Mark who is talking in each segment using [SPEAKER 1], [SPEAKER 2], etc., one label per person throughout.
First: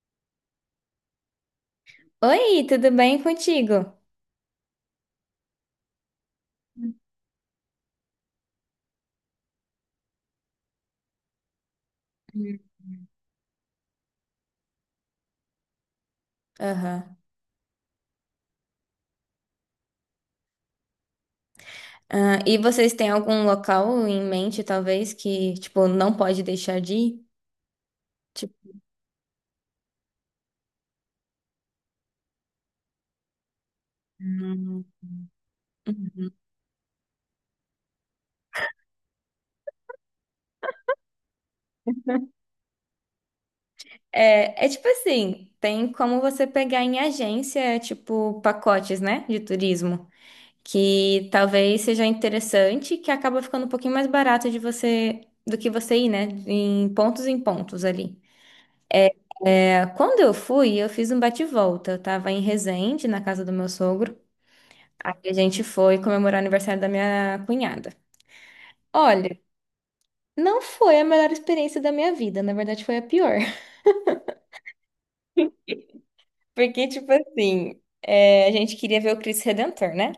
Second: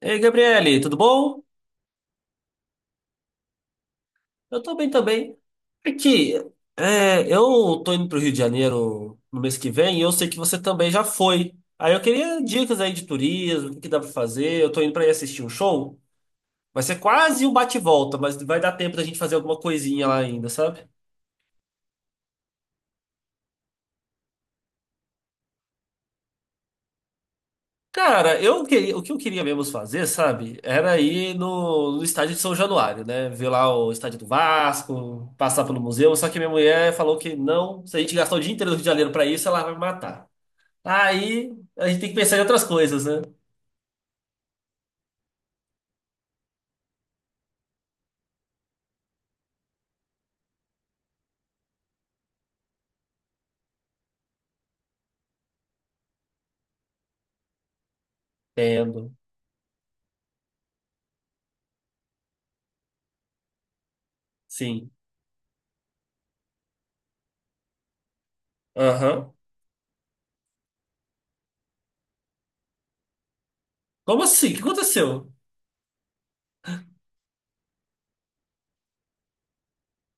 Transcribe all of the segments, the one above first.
[SPEAKER 1] Ei, Gabriele, tudo bom?
[SPEAKER 2] Oi, tudo bem contigo?
[SPEAKER 1] Eu tô bem também. Aqui, eu tô indo pro Rio de Janeiro no mês que vem e eu sei que você também já foi. Aí eu queria
[SPEAKER 2] Hum.
[SPEAKER 1] dicas aí de turismo, o que que dá pra fazer. Eu tô indo pra ir assistir um show. Vai ser
[SPEAKER 2] Aham.
[SPEAKER 1] quase um bate-volta, mas vai dar tempo da gente fazer alguma coisinha lá ainda, sabe?
[SPEAKER 2] Ah, e vocês têm algum local em mente, talvez, que, tipo, não pode deixar de ir?
[SPEAKER 1] Cara, eu
[SPEAKER 2] Tipo,
[SPEAKER 1] queria, o que eu queria mesmo fazer, sabe? Era ir no estádio de São Januário, né? Ver lá o estádio do Vasco, passar pelo museu. Só que minha mulher falou que não, se a gente gastar o dia inteiro no Rio de Janeiro pra isso, ela vai me matar. Aí a gente tem que pensar em outras coisas, né?
[SPEAKER 2] é tipo assim, tem como você pegar em agência, tipo, pacotes, né, de turismo, que talvez seja interessante, que acaba ficando um pouquinho mais barato de você, do que você ir, né, em pontos ali.
[SPEAKER 1] Entendo.
[SPEAKER 2] É, quando eu fui, eu fiz um bate-volta, eu tava em Resende, na casa do meu sogro.
[SPEAKER 1] Sim.
[SPEAKER 2] Aí a gente foi comemorar o aniversário da minha cunhada.
[SPEAKER 1] Aham.
[SPEAKER 2] Olha, não foi a melhor experiência da minha vida, na verdade foi a pior.
[SPEAKER 1] Como assim? O que aconteceu?
[SPEAKER 2] Porque, tipo assim, é, a gente queria ver o Cristo Redentor, né?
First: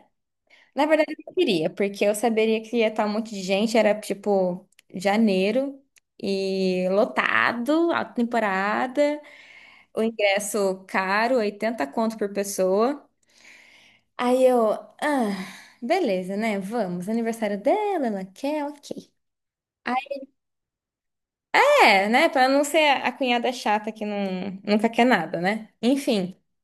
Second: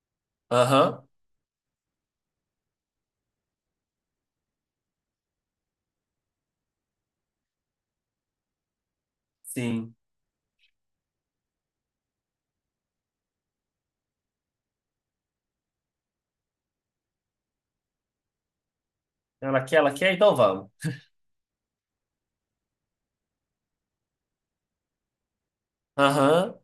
[SPEAKER 2] Na
[SPEAKER 1] Aham.
[SPEAKER 2] verdade, eu não queria, porque eu saberia que ia estar um monte de gente, era tipo janeiro e lotado, alta temporada,
[SPEAKER 1] Sim.
[SPEAKER 2] o ingresso caro, 80 conto por pessoa. Aí eu, ah, beleza, né? Vamos, aniversário dela, ela quer, ok.
[SPEAKER 1] Ela quer, então vamos.
[SPEAKER 2] É, né? Pra não ser a cunhada chata que não, nunca quer nada, né? Enfim.
[SPEAKER 1] Aham.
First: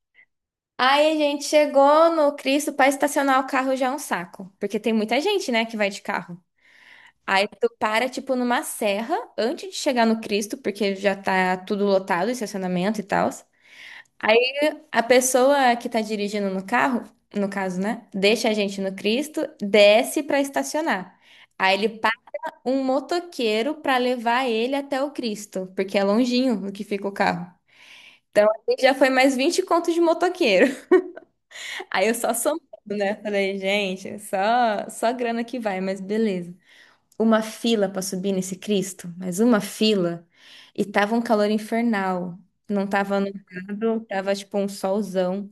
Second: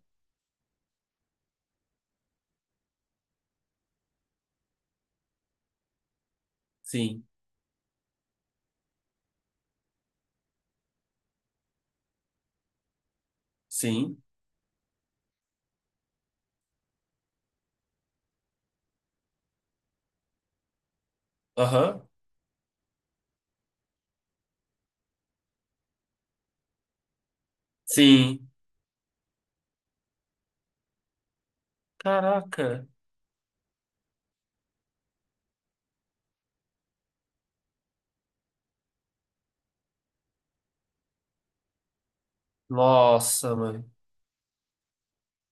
[SPEAKER 2] Aí a gente chegou no Cristo, pra estacionar o carro já é um saco. Porque tem muita gente, né, que vai de carro.
[SPEAKER 1] Sim.
[SPEAKER 2] Aí tu para, tipo, numa serra antes de chegar no Cristo, porque já tá tudo lotado, estacionamento e tal.
[SPEAKER 1] Sim.
[SPEAKER 2] Aí a pessoa que tá dirigindo no carro, no caso, né, deixa a gente no Cristo, desce pra estacionar. Aí ele
[SPEAKER 1] Aham.
[SPEAKER 2] paga um motoqueiro pra levar ele até o Cristo, porque é longinho o que fica o carro.
[SPEAKER 1] Sim.
[SPEAKER 2] Então, aí já foi mais 20 contos de motoqueiro. Aí eu só somando,
[SPEAKER 1] Caraca.
[SPEAKER 2] né? Falei, gente, só grana que vai, mas beleza. Uma fila pra subir nesse Cristo, mas uma fila. E tava um calor infernal. Não tava
[SPEAKER 1] Nossa, mano.
[SPEAKER 2] nublado, tava tipo um solzão.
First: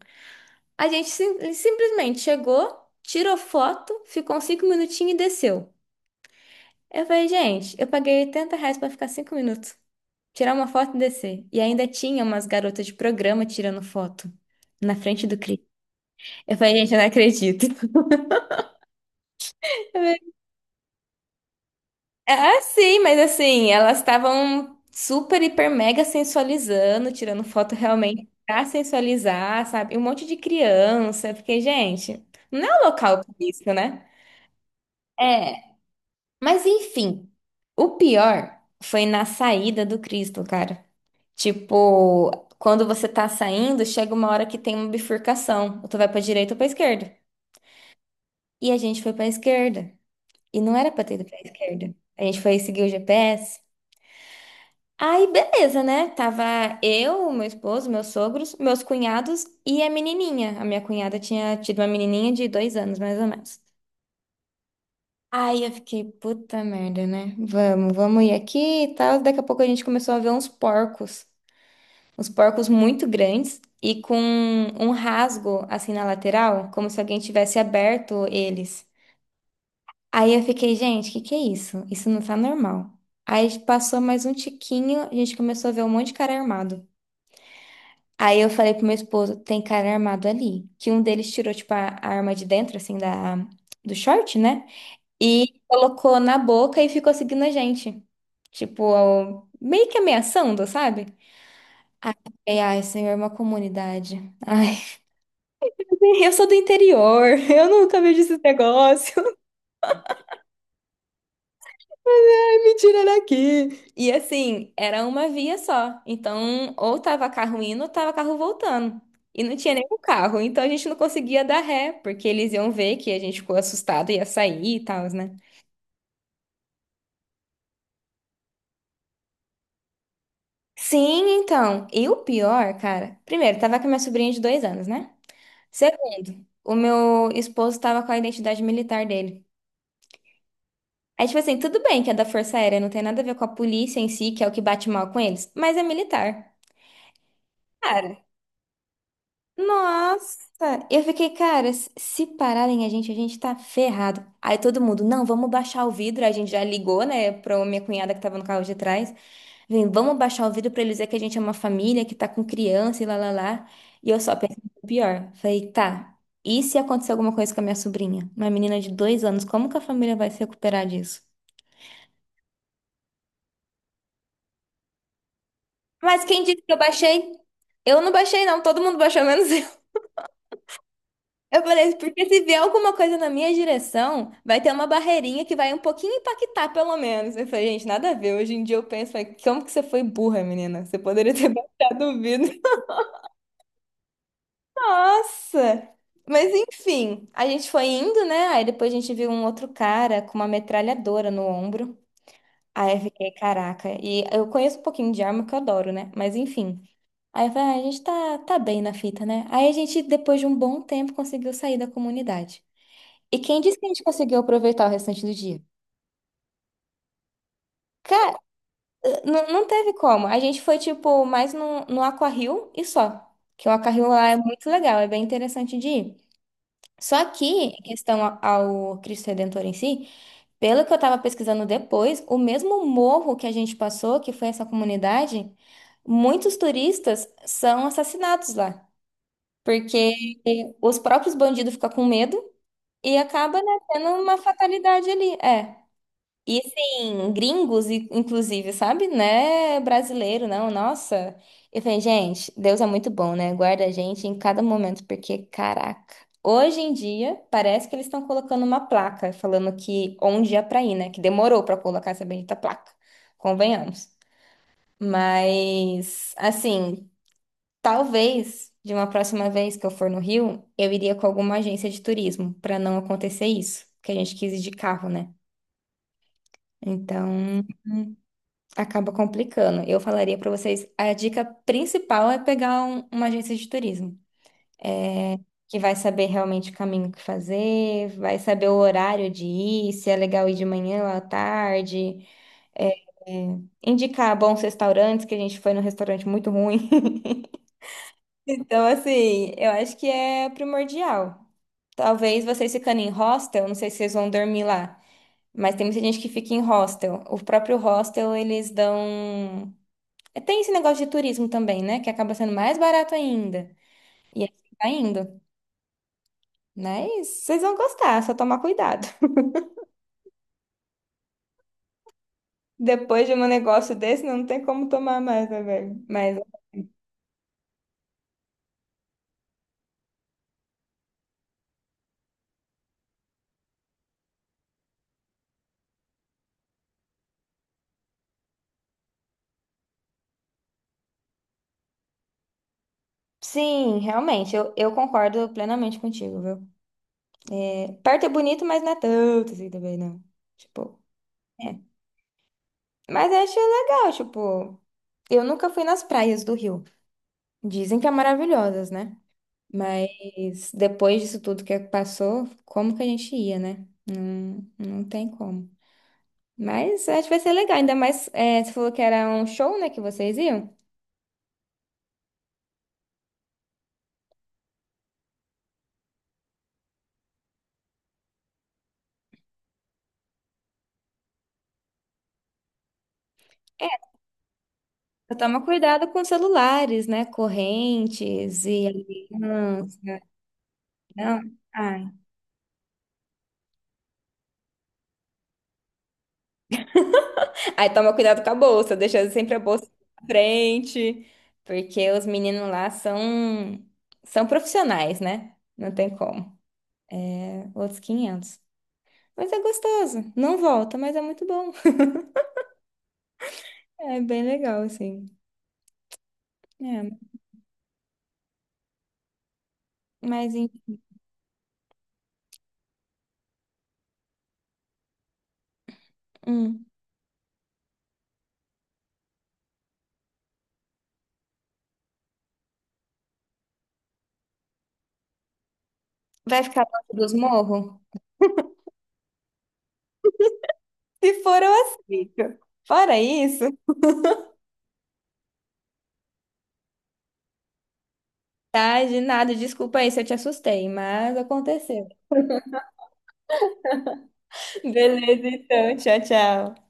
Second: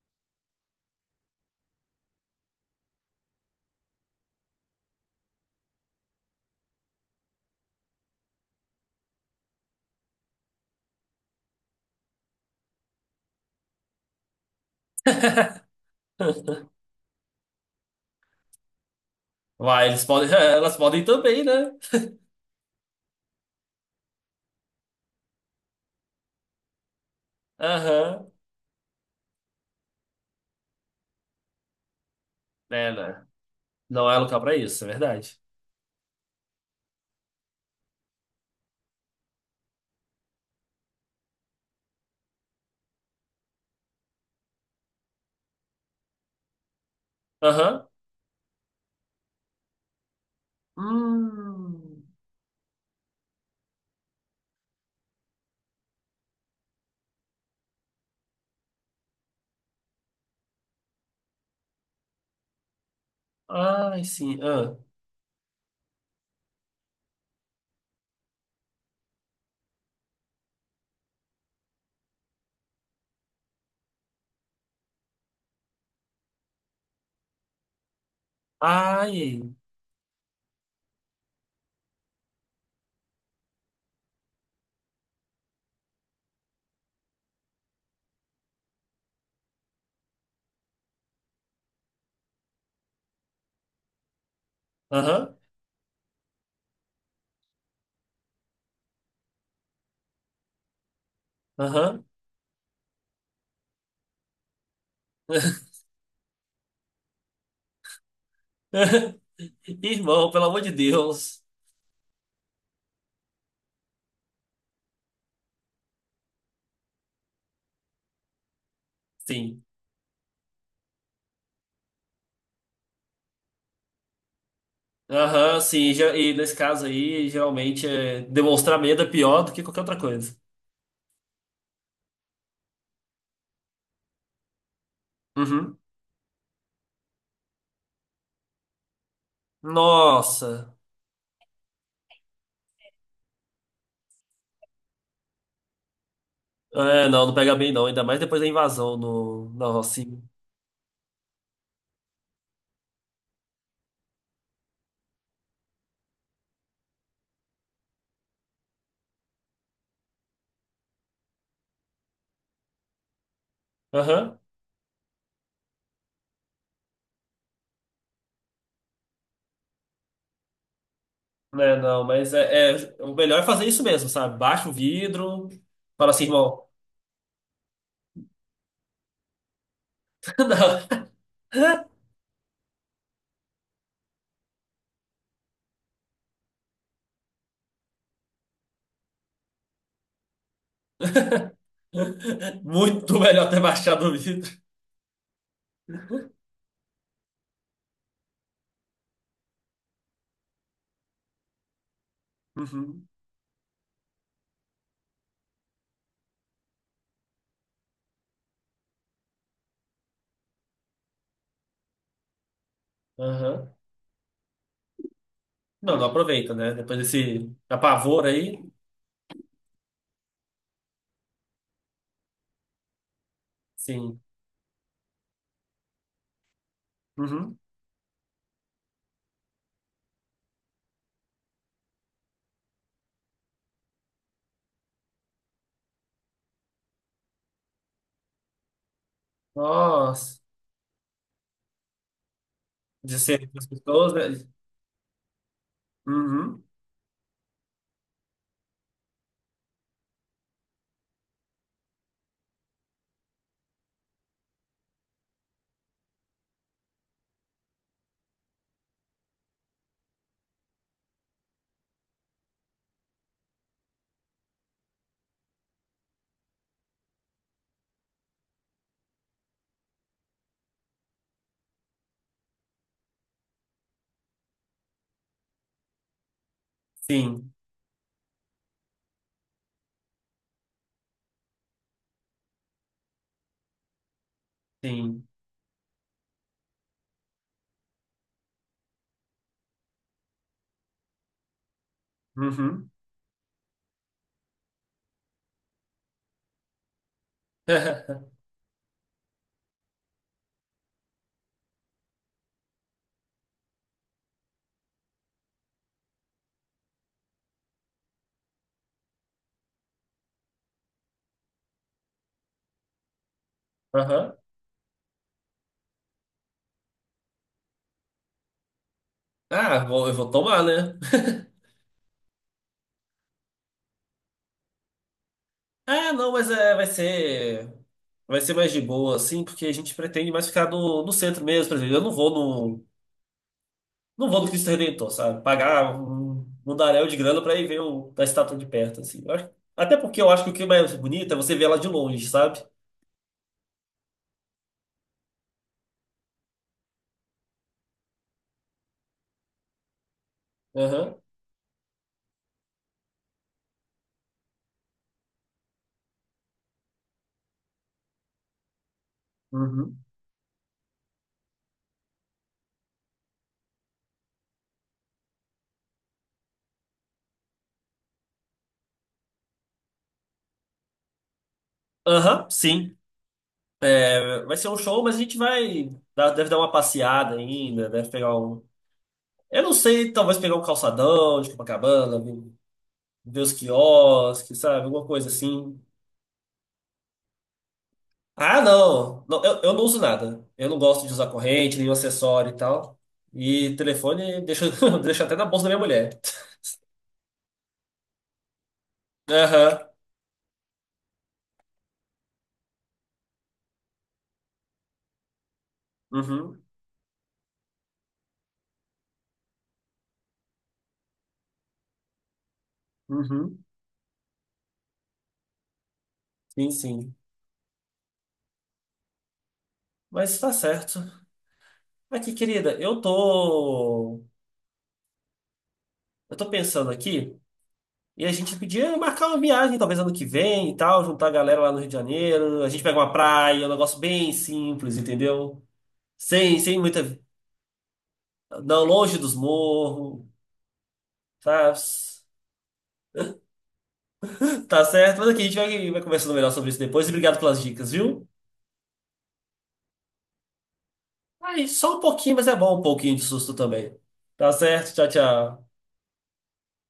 [SPEAKER 2] A gente simplesmente chegou, tirou foto, ficou uns 5 minutinhos e desceu. Eu falei, gente, eu paguei R$ 80 pra ficar 5 minutos. Tirar uma foto e descer. E ainda tinha umas garotas de programa tirando foto na frente do Cristo. Eu falei, gente, eu não acredito.
[SPEAKER 1] Vai, eles podem, elas podem também, né?
[SPEAKER 2] Ah, sim, mas assim, elas estavam super, hiper, mega sensualizando, tirando foto realmente
[SPEAKER 1] Aham.
[SPEAKER 2] pra sensualizar, sabe? E um monte de criança. Eu fiquei, gente, não é um
[SPEAKER 1] É,
[SPEAKER 2] local
[SPEAKER 1] né?
[SPEAKER 2] pra isso, né?
[SPEAKER 1] Não é local pra isso, é verdade.
[SPEAKER 2] É, mas enfim, o pior foi na saída do Cristo, cara. Tipo, quando você tá saindo, chega uma hora que tem uma bifurcação. Ou tu vai pra direita ou pra esquerda.
[SPEAKER 1] Aham.
[SPEAKER 2] E a gente foi pra esquerda. E não era pra ter ido pra esquerda.
[SPEAKER 1] Hum.
[SPEAKER 2] A gente foi seguir o GPS. Aí, beleza, né? Tava eu, meu esposo, meus sogros, meus cunhados e a menininha. A minha cunhada tinha tido uma menininha de 2 anos, mais ou menos.
[SPEAKER 1] Ai, sim. Ah.
[SPEAKER 2] Aí eu fiquei, puta merda, né? Vamos, vamos ir aqui e tal. Daqui a pouco a gente começou a ver uns porcos. Uns porcos muito grandes e com um rasgo assim na lateral, como se alguém tivesse aberto eles.
[SPEAKER 1] Ai.
[SPEAKER 2] Aí eu fiquei, gente, o que que é isso? Isso não tá normal. Aí passou mais um tiquinho, a gente começou a ver um monte de cara armado. Aí eu falei pro meu esposo, tem cara armado ali. Que um deles tirou, tipo, a arma de dentro, assim, do short, né?
[SPEAKER 1] Aham.
[SPEAKER 2] E colocou na boca e ficou seguindo a gente. Tipo, meio que ameaçando, sabe?
[SPEAKER 1] Aham.
[SPEAKER 2] E, ai, senhor, é uma comunidade. Ai, eu sou do interior, eu nunca vejo esse negócio.
[SPEAKER 1] Irmão, pelo amor de Deus.
[SPEAKER 2] Me tira daqui! E assim, era uma via só. Então, ou tava carro indo, ou tava carro voltando. E não
[SPEAKER 1] Sim.
[SPEAKER 2] tinha nenhum carro. Então, a gente não conseguia dar ré, porque eles iam ver que a gente ficou assustado e ia sair e tal, né?
[SPEAKER 1] Aham, sim. E nesse caso aí, geralmente demonstrar medo é pior do que qualquer outra coisa.
[SPEAKER 2] Sim, então. E o pior, cara. Primeiro, tava com a minha sobrinha de 2 anos, né?
[SPEAKER 1] Uhum.
[SPEAKER 2] Segundo, o meu esposo tava com a identidade militar dele.
[SPEAKER 1] Nossa.
[SPEAKER 2] Aí, tipo assim, tudo bem que é da Força Aérea, não tem nada a ver com a polícia em si, que é o que bate mal com eles, mas é militar.
[SPEAKER 1] É, não pega bem não. Ainda mais
[SPEAKER 2] Cara,
[SPEAKER 1] depois da invasão no, na Rocinha.
[SPEAKER 2] nossa, eu fiquei, cara, se se pararem a gente tá ferrado. Aí todo mundo, não, vamos baixar o vidro. A gente já ligou, né, pra minha cunhada que tava no carro de trás. Vem, vamos baixar o vidro pra eles dizer que a gente é uma família, que tá com criança e lá, lá, lá. E eu só
[SPEAKER 1] Aham.
[SPEAKER 2] pensei no pior. Falei, tá, e se acontecer alguma coisa com a minha sobrinha? Uma menina de 2 anos, como que a família vai se recuperar disso?
[SPEAKER 1] É, não, mas o melhor é fazer isso mesmo, sabe? Baixa o vidro, fala
[SPEAKER 2] Mas
[SPEAKER 1] assim,
[SPEAKER 2] quem disse
[SPEAKER 1] irmão.
[SPEAKER 2] que eu baixei? Eu não baixei, não. Todo mundo baixou, menos
[SPEAKER 1] Não.
[SPEAKER 2] eu. Falei, assim, porque se vier alguma coisa na minha direção, vai ter uma barreirinha que vai um pouquinho impactar, pelo menos. Eu falei, gente, nada a ver. Hoje em dia eu penso, falei, como que você foi burra, menina? Você poderia ter baixado o vidro.
[SPEAKER 1] Muito melhor ter baixado o vidro.
[SPEAKER 2] Nossa! Mas enfim, a gente foi indo, né? Aí depois a gente viu um outro cara com uma metralhadora no ombro. Aí eu
[SPEAKER 1] Uhum.
[SPEAKER 2] fiquei, caraca. E eu conheço um pouquinho de arma, que eu adoro, né? Mas enfim. Aí eu falei, ah, a gente tá, tá bem na fita, né? Aí a gente, depois de um bom tempo, conseguiu sair da comunidade. E quem
[SPEAKER 1] Aham.
[SPEAKER 2] disse que a gente conseguiu aproveitar o restante do dia?
[SPEAKER 1] Não, não aproveita, né? Depois desse apavor
[SPEAKER 2] Cara,
[SPEAKER 1] aí,
[SPEAKER 2] não, não teve como. A gente foi, tipo, mais no, no Aquario e só. Que o Aquario
[SPEAKER 1] sim.
[SPEAKER 2] lá é muito legal, é bem interessante de ir. Só que,
[SPEAKER 1] Uhum.
[SPEAKER 2] em ao Cristo Redentor em si, pelo que eu tava pesquisando depois, o mesmo morro que a gente passou, que foi essa comunidade, muitos turistas são assassinados lá.
[SPEAKER 1] Nossa,
[SPEAKER 2] Porque os próprios bandidos ficam com medo e
[SPEAKER 1] de ser com
[SPEAKER 2] acaba,
[SPEAKER 1] as
[SPEAKER 2] né, tendo
[SPEAKER 1] pessoas,
[SPEAKER 2] uma
[SPEAKER 1] né?
[SPEAKER 2] fatalidade ali. É. E
[SPEAKER 1] Uhum,
[SPEAKER 2] assim, gringos, inclusive, sabe? Né? Brasileiro, não, nossa. Eu falei, gente, Deus é muito bom, né? Guarda a gente em cada momento, porque, caraca, hoje em dia parece que eles estão colocando uma placa falando que onde é pra ir, né? Que demorou pra colocar essa bendita placa, convenhamos. Mas, assim, talvez de uma próxima vez que eu for no Rio, eu iria com alguma agência de turismo, pra não acontecer isso, que a gente quis ir de carro, né?
[SPEAKER 1] sim,
[SPEAKER 2] Então, acaba complicando. Eu falaria para vocês, a dica principal é pegar uma agência de turismo,
[SPEAKER 1] sim.
[SPEAKER 2] que vai saber realmente o caminho que fazer, vai saber o horário de ir, se é legal ir de manhã ou à tarde,
[SPEAKER 1] Uhum.
[SPEAKER 2] é, é, indicar bons restaurantes, que a gente foi num restaurante muito ruim. Então, assim, eu acho que é primordial. Talvez vocês ficando em hostel, não sei se vocês vão dormir lá, mas tem muita gente que fica em hostel. O próprio hostel, eles dão. É, tem esse negócio de turismo também, né? Que acaba sendo mais barato ainda.
[SPEAKER 1] Aham.
[SPEAKER 2] E aí tá indo. Mas vocês vão gostar, é só tomar cuidado.
[SPEAKER 1] Ah, vou, eu vou tomar, né?
[SPEAKER 2] Depois de um negócio desse, não tem como tomar mais, né, velho?
[SPEAKER 1] Ah, não,
[SPEAKER 2] Mas
[SPEAKER 1] mas é, vai ser mais de boa, assim, porque a gente pretende mais ficar no centro mesmo, por exemplo. Eu não vou no, Não vou no Cristo Redentor, sabe? Pagar um daréu de grana pra ir ver a estátua de perto, assim. Até porque eu acho que o que é mais bonito é você ver ela de longe, sabe?
[SPEAKER 2] sim, realmente, eu concordo plenamente contigo, viu? É, perto é bonito, mas não é tanto assim também, não. Tipo,
[SPEAKER 1] Aham.
[SPEAKER 2] é. Mas eu acho legal, tipo, eu nunca fui nas praias do Rio. Dizem que é maravilhosas, né?
[SPEAKER 1] Uhum.
[SPEAKER 2] Mas depois disso tudo que passou, como que a gente ia, né? Não, não tem como. Mas acho que vai ser legal, ainda mais é, você falou que era um show, né, que vocês iam.
[SPEAKER 1] Aham, sim. Vai ser um show, mas a gente vai. Deve dar uma passeada ainda, deve pegar um. Eu não sei, talvez pegar um calçadão de Copacabana, ver os
[SPEAKER 2] É,
[SPEAKER 1] quiosques, sabe? Alguma coisa
[SPEAKER 2] só toma
[SPEAKER 1] assim.
[SPEAKER 2] cuidado com celulares, né?
[SPEAKER 1] Ah,
[SPEAKER 2] Correntes e
[SPEAKER 1] não! Não, eu não uso
[SPEAKER 2] aliança.
[SPEAKER 1] nada. Eu não gosto de usar
[SPEAKER 2] Não.
[SPEAKER 1] corrente, nenhum
[SPEAKER 2] Ai.
[SPEAKER 1] acessório e tal. E telefone deixa, deixa até na bolsa da minha mulher.
[SPEAKER 2] Aí toma cuidado com a bolsa, deixa sempre a bolsa
[SPEAKER 1] Aham.
[SPEAKER 2] na frente, porque os meninos lá são, são profissionais, né? Não tem como.
[SPEAKER 1] Uhum.
[SPEAKER 2] Outros 500. Mas é gostoso. Não volta, mas é muito bom.
[SPEAKER 1] Uhum.
[SPEAKER 2] É bem legal, assim.
[SPEAKER 1] Sim,
[SPEAKER 2] É,
[SPEAKER 1] sim. Mas tá
[SPEAKER 2] mas em-,
[SPEAKER 1] certo. Aqui, querida, eu tô. Eu tô
[SPEAKER 2] hum.
[SPEAKER 1] pensando aqui. E a gente podia marcar uma viagem, talvez ano que vem e tal, juntar a galera lá no Rio de Janeiro. A gente pega uma praia, um negócio bem simples, entendeu? Sem,
[SPEAKER 2] Vai
[SPEAKER 1] sem
[SPEAKER 2] ficar perto
[SPEAKER 1] muita.
[SPEAKER 2] dos morros?
[SPEAKER 1] Não, longe dos morros,
[SPEAKER 2] Se for, eu
[SPEAKER 1] tá?
[SPEAKER 2] aceito. Fora isso,
[SPEAKER 1] Tá certo? Mas aqui a gente vai, vai conversando melhor sobre isso depois. E obrigado pelas dicas, viu?
[SPEAKER 2] tá? De nada, desculpa aí se eu te assustei, mas
[SPEAKER 1] Aí, só um
[SPEAKER 2] aconteceu.
[SPEAKER 1] pouquinho, mas é bom um pouquinho de susto também. Tá certo? Tchau,
[SPEAKER 2] Beleza,
[SPEAKER 1] tchau.
[SPEAKER 2] então. Tchau, tchau.